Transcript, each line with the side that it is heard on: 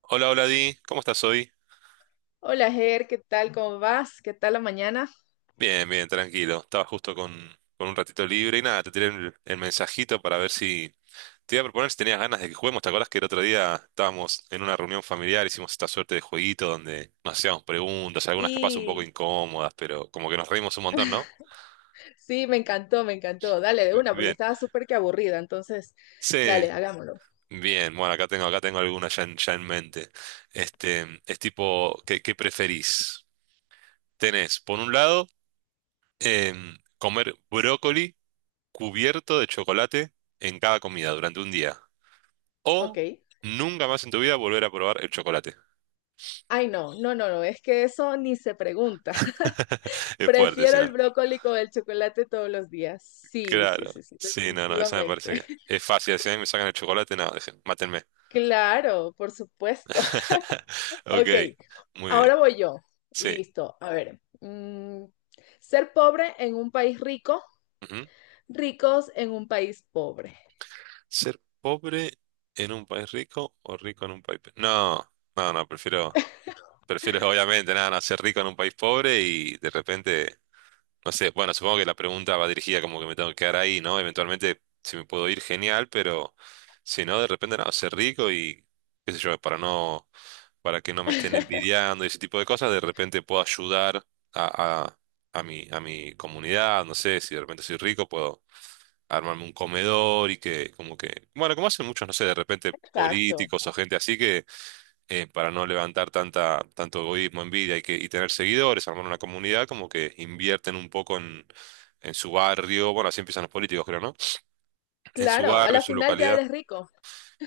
right: Hola, hola Di, ¿cómo estás hoy?
left: Hola, Ger, ¿qué tal? ¿Cómo vas? ¿Qué tal la mañana?
right: Bien, bien, tranquilo. Estaba justo con un ratito libre y nada, te tiré el mensajito para ver si te iba a proponer si tenías ganas de que juguemos. ¿Te acordás que el otro día estábamos en una reunión familiar, hicimos esta suerte de jueguito donde nos hacíamos preguntas, algunas capaz un poco
left: Sí,
right: incómodas, pero como que nos reímos un montón, ¿no?
left: Sí, Me encantó, me encantó. Dale de
right: Bi-
left: una, porque
right: Bien.
left: estaba súper que aburrida. Entonces,
right: Sí,
left: dale, hagámoslo.
right: bien. Bueno, acá tengo alguna ya en mente. Es tipo, ¿qué preferís? Tenés, por un lado, comer brócoli cubierto de chocolate en cada comida durante un día.
left: Ok.
right: O nunca más en tu vida volver a probar el chocolate.
left: Ay, no, no, no, no, es que eso ni se pregunta.
right: Es fuerte,
left: Prefiero
right: si no.
left: el brócoli con el chocolate todos los días. Sí, sí,
right: Claro.
left: sí, sí,
right: Sí, no, no, esa me
left: definitivamente.
right: parece que es fácil. Si a mí me sacan el chocolate, no, dejen, mátenme.
left: Claro, por supuesto.
right: Ok,
left: Ok,
right: muy bien.
left: ahora voy yo.
right: Sí.
left: Listo, a ver. Ser pobre en un país rico,
right: Ujú.
left: ricos en un país pobre.
right: Ser pobre en un país rico o rico en un país. No, no, no, prefiero. Prefiero obviamente nada, no, ser rico en un país pobre y de repente no sé, bueno, supongo que la pregunta va dirigida como que me tengo que quedar ahí, ¿no? Eventualmente, si me puedo ir, genial, pero si no, de repente, no, ser rico y, qué sé yo, para no, para que no me estén envidiando y ese tipo de cosas, de repente puedo ayudar a, a, a mi comunidad, no sé, si de repente soy rico, puedo armarme un comedor y que, como que, bueno, como hacen muchos, no sé, de repente
left: Exacto.
right: políticos o gente así que para no levantar tanto egoísmo, envidia y tener seguidores, armar una comunidad, como que invierten un poco en, su barrio, bueno, así empiezan los políticos, creo, ¿no? En su
left: Claro, a
right: barrio, en
left: la
right: su
left: final ya
right: localidad.
left: eres rico.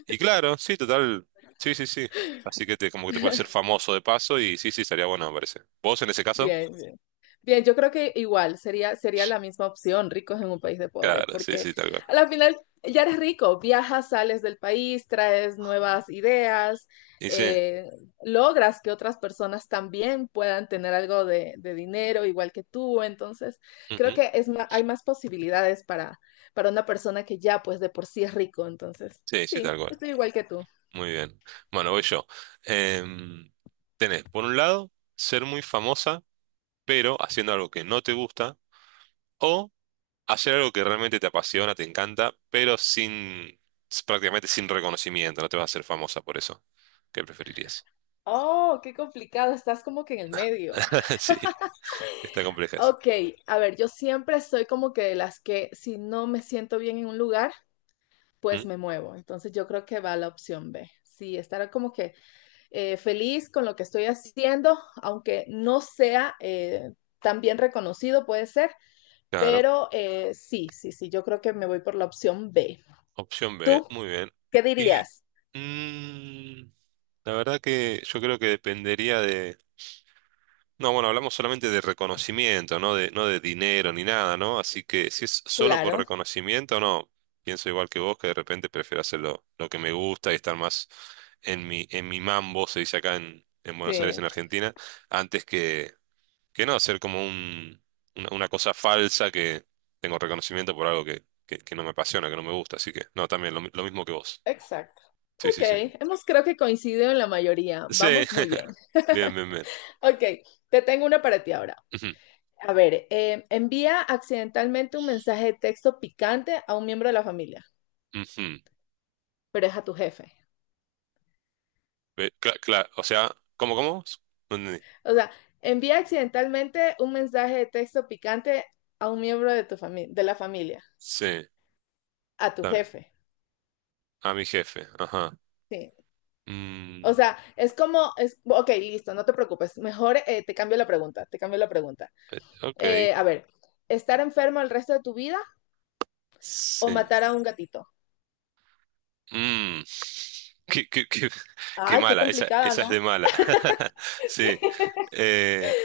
right: Y claro, sí, total, sí, sí, sí. Así que como que te puedes hacer famoso de paso y sí, sí, estaría bueno, me parece. ¿Vos en ese caso?
left: Bien, bien. Bien, yo creo que igual sería la misma opción, ricos en un país de pobres,
right: Claro, sí,
left: porque
right: sí, tal cual.
left: a la final ya eres rico, viajas, sales del país, traes nuevas ideas,
right: Y sí,
left: eh, logras que otras personas también puedan tener algo de dinero igual que tú. Entonces, creo
right: ujú.
left: que es hay más posibilidades para una persona que ya pues de por sí es rico. Entonces,
right: Sí, sí, tal
left: sí,
right: cual.
left: estoy igual que tú.
right: Muy bien. Bueno, voy yo. Em, tenés, por un lado, ser muy famosa, pero haciendo algo que no te gusta, o hacer algo que realmente te apasiona, te encanta, pero sin, prácticamente sin reconocimiento, no te vas a hacer famosa por eso. ¿Qué preferirías?
left: Oh, qué complicado, estás como que en el medio.
right: Sí, está compleja esa.
left: Ok, a ver, yo siempre soy como que de las que si no me siento bien en un lugar, pues
right: ¿Mm?
left: me muevo. Entonces yo creo que va la opción B. Sí, estar como que feliz con lo que estoy haciendo, aunque no sea tan bien reconocido, puede ser,
right: Claro,
left: pero sí, sí, sí, yo creo que me voy por la opción B.
right: opción B,
left: ¿Tú
right: muy bien.
left: qué
right: Y
left: dirías?
right: mm, la verdad que yo creo que dependería de. No, bueno, hablamos solamente de reconocimiento, no de, dinero ni nada, ¿no? Así que si es solo por
left: Claro,
right: reconocimiento, no. Pienso igual que vos, que de repente prefiero hacer lo que me gusta y estar más en mi, mambo, se dice acá en Buenos Aires,
left: sí,
right: en Argentina, antes que no, hacer como una cosa falsa que tengo reconocimiento por algo que no me apasiona, que no me gusta. Así que, no, también lo mismo que vos.
left: exacto.
right: Sí,
left: Ok,
right: sí, sí.
left: hemos creo que coincidido en la mayoría.
right: Sí,
left: Vamos muy bien.
right: bien, bien, bien.
left: Ok, te tengo una para ti ahora.
right: Ujú,
left: A ver, envía accidentalmente un mensaje de texto picante a un miembro de la familia,
right: ujú.
left: pero es a tu jefe.
right: O sea, ¿cómo? No entendí.
left: O sea, envía accidentalmente un mensaje de texto picante a un miembro de tu familia, de la familia,
right: Sí,
left: a tu
right: está bien.
left: jefe.
right: A mi jefe, ajá.
left: Sí. O
right: Mm,
left: sea, es como, es, ok, listo, no te preocupes. Mejor te cambio la pregunta, te cambio la pregunta.
right: ok,
left: A ver, ¿estar enfermo el resto de tu vida o
right: sí.
left: matar a un gatito?
right: Mm, qué, qué- qué- qué
left: Ay, qué
right: mala, esa,
left: complicada,
right: esa es
left: ¿no?
right: de mala. Sí. Eh,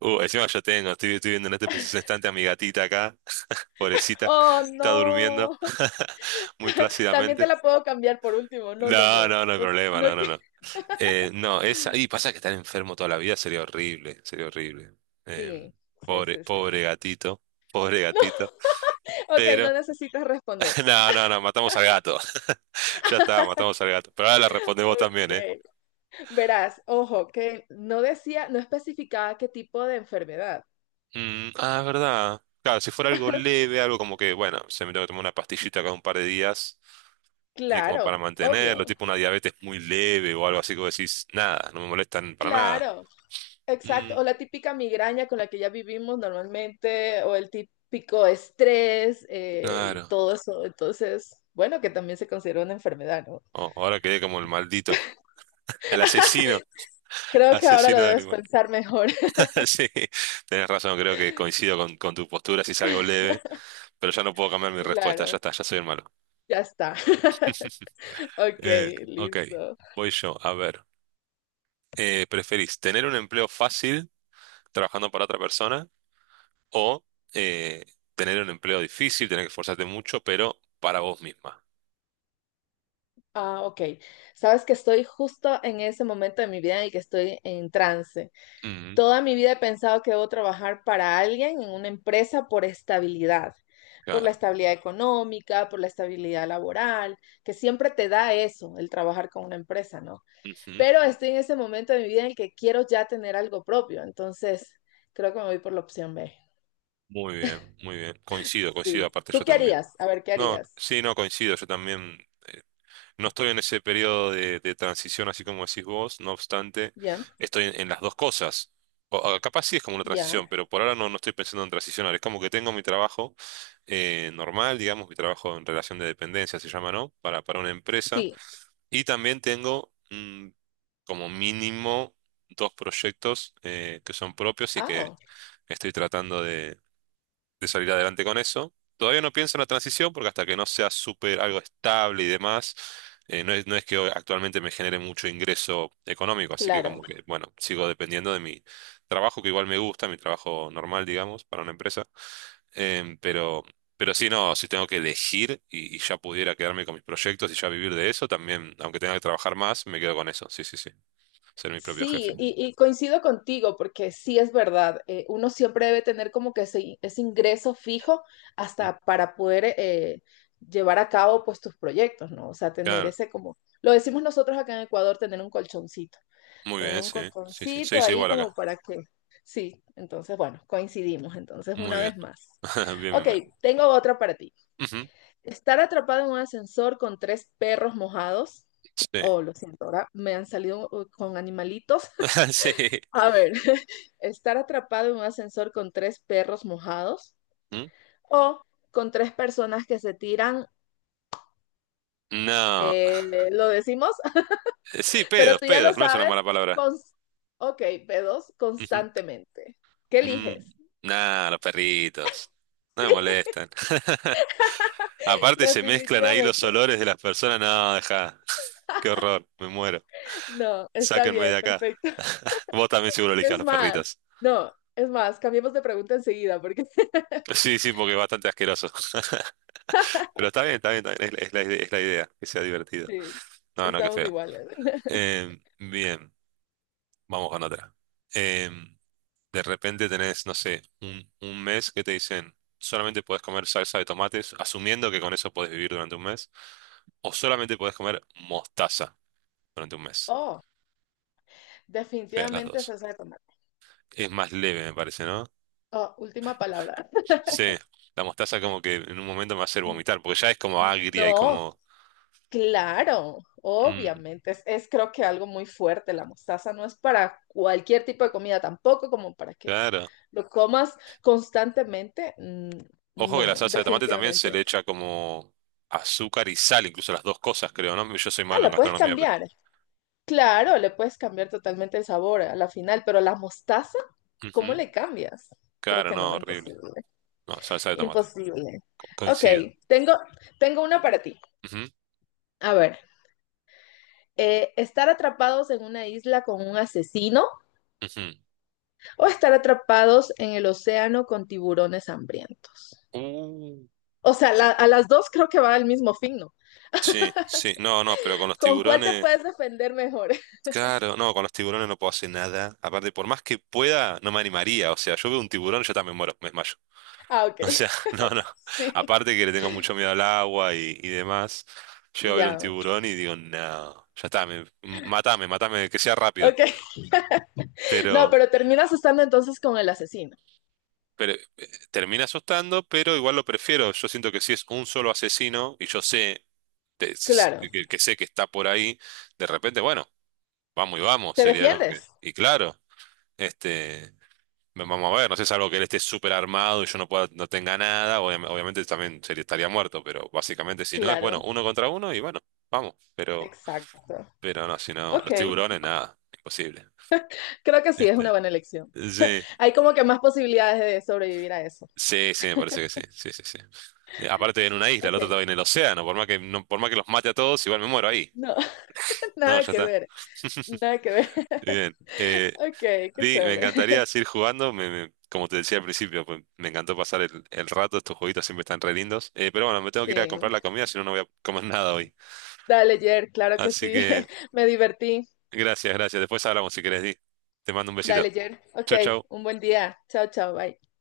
right: encima yo estoy viendo en este preciso instante a mi gatita acá, pobrecita,
left: Oh,
right: está durmiendo
left: no.
right: muy
left: También te
right: plácidamente.
left: la puedo cambiar por último. No, no,
right: No,
left: no.
right: no, no hay
left: No,
right: problema, no,
left: no
right: no,
left: que...
right: no. No, esa, y pasa que estar enfermo toda la vida sería horrible, sería horrible.
left: Sí,
right: Em,
left: sí,
right: pobre,
left: sí, sí.
right: pobre gatito, pobre
left: No,
right: gatito.
left: ok, no necesitas responder.
right: No, no, no, matamos al gato. Ya está, matamos al gato. Pero ahora la respondés vos también, ¿eh?
left: Ok. Verás, ojo, que no decía, no especificaba qué tipo de enfermedad.
right: Mm, ah, es verdad. Claro, si fuera algo leve, algo como que, bueno, se me tengo que tomar una pastillita cada un par de días, como para
left: Claro,
right: mantenerlo,
left: obvio.
right: tipo una diabetes muy leve o algo así que vos decís, nada, no me molestan para nada.
left: Claro,
right: Mm,
left: exacto. O la típica migraña con la que ya vivimos normalmente, o el típico estrés y
right: claro.
left: todo eso. Entonces, bueno, que también se considera una enfermedad, ¿no?
right: Oh, ahora quedé como el maldito, el asesino,
left: Creo que ahora lo
right: asesino de
left: debes
right: animal.
left: pensar mejor.
right: Sí, tenés razón, creo que coincido con, tu postura si es algo leve, pero ya no puedo cambiar mi respuesta, ya
left: Claro,
right: está, ya soy el malo.
left: ya está. Ok,
right: Ok,
left: listo.
right: voy yo, a ver. ¿Preferís tener un empleo fácil trabajando para otra persona o eh, tener un empleo difícil, tener que esforzarte mucho, pero para vos misma?
left: Ah, ok. Sabes que estoy justo en ese momento de mi vida en el que estoy en trance.
right: Ujú,
left: Toda mi vida he pensado que debo trabajar para alguien en una empresa por estabilidad, por la
right: claro.
left: estabilidad económica, por la estabilidad laboral, que siempre te da eso, el trabajar con una empresa, ¿no?
right: Ujú.
left: Pero estoy en ese momento de mi vida en el que quiero ya tener algo propio, entonces creo que me voy por la opción B.
right: Muy bien, muy bien. Coincido, coincido,
left: Sí.
right: aparte yo
left: ¿Tú qué
right: también.
left: harías? A ver, ¿qué
right: No,
left: harías?
right: sí, no, coincido, yo también. eh, No estoy en ese periodo de, transición así como decís vos, no obstante,
left: Ya,
right: estoy en las dos cosas. O capaz sí es como una
left: ya.
right: transición, pero por ahora no, no estoy pensando en transicionar. Es como que tengo mi trabajo normal, digamos, mi trabajo en relación de dependencia se llama, ¿no? para una empresa.
left: Sí.
right: Y también tengo como mínimo dos proyectos que son propios y que
left: Ah,
right: estoy tratando de salir adelante con eso. Todavía no pienso en la transición porque hasta que no sea súper algo estable y demás, no es que actualmente me genere mucho ingreso económico, así que
left: claro.
right: como que, bueno, sigo dependiendo de mi trabajo, que igual me gusta, mi trabajo normal, digamos, para una empresa. Em, pero, pero sí, no, si tengo que elegir y ya pudiera quedarme con mis proyectos y ya vivir de eso, también, aunque tenga que trabajar más, me quedo con eso, sí, sí, sí, ser mi propio jefe.
left: Sí, y coincido contigo porque sí es verdad, uno siempre debe tener como que ese ingreso fijo
right: Ujú.
left: hasta para poder llevar a cabo pues tus proyectos, ¿no? O sea, tener
right: Claro,
left: ese como, lo decimos nosotros acá en Ecuador,
right: muy
left: tener
right: bien,
left: un
right: sí, sí, sí, se
left: colchoncito
right: dice
left: ahí
right: igual
left: como
right: acá.
left: para que, sí, entonces bueno, coincidimos, entonces
right: Muy
left: una
right: bien,
left: vez más.
right: bien, bien,
left: Ok,
right: bien.
left: tengo otra para ti.
right: Ujú.
left: Estar atrapado en un ascensor con tres perros mojados.
right: Sí.
left: Oh, lo siento, ahora me han salido con animalitos
right: Sí.
left: a ver, estar atrapado en un ascensor con tres perros mojados
right: ¿Mm?
left: o con tres personas que se tiran,
right: No.
left: lo decimos,
right: Sí,
left: pero
right: pedos,
left: tú ya lo
right: pedos, no es una
left: sabes,
right: mala palabra.
left: cons- ok, pedos
right: Ujú.
left: constantemente. ¿Qué
right: Mm.
left: eliges?
right: Nah, los perritos. No
left: Sí,
right: me molestan. Aparte se mezclan ahí los
left: definitivamente.
right: olores de las personas. No, deja. Qué horror, me muero.
left: No, está
right: Sáquenme de
left: bien,
right: acá.
left: perfecto.
right: Vos también seguro elijas
left: Es
right: los
left: más,
right: perritos.
left: no, es más, cambiemos de pregunta enseguida porque
right: Sí, sí, porque es bastante asqueroso. Pero está bien, está bien, está bien. Es la, es la idea, que sea divertido.
left: sí,
right: No, no, qué
left: estamos
right: feo.
left: iguales.
right: Bien, vamos con otra. Eh, De repente tenés, no sé, un mes que te dicen, solamente podés comer salsa de tomates, asumiendo que con eso podés vivir durante un mes, o solamente podés comer mostaza durante un mes.
left: Oh,
right: Veas las
left: definitivamente
right: dos.
left: salsa de tomate.
right: Es más leve, me parece, ¿no?
left: Oh, última palabra.
right: Sí, la mostaza como que en un momento me va a hacer vomitar, porque ya es como agria y
left: No,
right: como.
left: claro,
right: Mm,
left: obviamente, es creo que algo muy fuerte. La mostaza no es para cualquier tipo de comida, tampoco como para que
right: claro.
left: lo comas constantemente.
right: Ojo que
left: No,
right: la
left: no,
right: salsa de tomate también se
left: definitivamente.
right: le echa como azúcar y sal, incluso las dos cosas, creo, ¿no? Yo soy
left: Ah,
right: malo en
left: la puedes
right: gastronomía, pero.
left: cambiar. Claro, le puedes cambiar totalmente el sabor a la final, pero la mostaza, ¿cómo
right: Ujú.
left: le cambias? Creo
right: Claro,
left: que
right: no,
left: no,
right: horrible.
left: imposible.
right: No, salsa de tomate.
left: Imposible.
right: Co-
left: Ok,
right: coincido.
left: tengo, tengo una para ti.
right: Ujú,
left: A ver, estar atrapados en una isla con un asesino
right: ujú.
left: o estar atrapados en el océano con tiburones hambrientos.
right: Uh,
left: O sea, la, a las dos creo que va el mismo fin, ¿no?
right: sí, sí, no, no, pero con los
left: ¿Con cuál te
right: tiburones,
left: puedes defender mejor?
right: claro, no, con los tiburones no puedo hacer nada. Aparte, por más que pueda, no me animaría. O sea, yo veo un tiburón, yo también muero, me desmayo.
left: Ah, ok.
right: O sea, no, no.
left: Sí.
right: Aparte que le tengo mucho miedo al agua y demás, llego
left: Y
right: a ver un
left: ya. Yeah.
right: tiburón y digo, no, ya está, matame, matame, que sea rápido.
left: Ok. No,
right: Pero,
left: pero terminas estando entonces con el asesino.
right: pero termina asustando, pero igual lo prefiero. Yo siento que si es un solo asesino y yo sé, te-
left: Claro.
right: que sé que está por ahí, de repente, bueno. Vamos y vamos,
left: ¿Te
right: sería como que.
left: defiendes?
right: Y claro, este, vamos a ver, no sé, salvo que él esté súper armado y yo no pueda, no tenga nada, obviamente también sería, estaría muerto, pero básicamente si no es, bueno,
left: Claro.
right: uno contra uno y bueno, vamos, pero,
left: Exacto.
right: pero no, si no, los
left: Ok.
right: tiburones, nada, imposible.
left: Creo que sí, es una
right: Este,
left: buena elección.
right: sí,
left: Hay como que más posibilidades de sobrevivir a eso.
right: sí, sí, me parece que sí, sí, sí, sí. Aparte en una isla, el
left: Ok.
right: otro estaba en el océano, por más que, no, por más que los mate a todos, igual me muero ahí.
left: No,
right: No,
left: nada
right: ya
left: que
right: está.
left: ver. Nada que ver.
right: Bien. Eh,
left: Ok, qué
right: Sí, me
left: chévere.
right: encantaría seguir jugando. Como te decía al principio, pues me encantó pasar el rato. Estos jueguitos siempre están re lindos. Pero bueno, me tengo que ir a comprar
left: Sí.
right: la comida, si no, no voy a comer nada hoy.
left: Dale, Jer, claro que
right: Así
left: sí.
right: que
left: Me divertí.
right: gracias, gracias. Después hablamos si querés, Di. Te mando un
left: Dale,
right: besito.
left: Jer. Ok,
right: Chau,
left: un
right: chau.
left: buen día. Chao, chao, bye.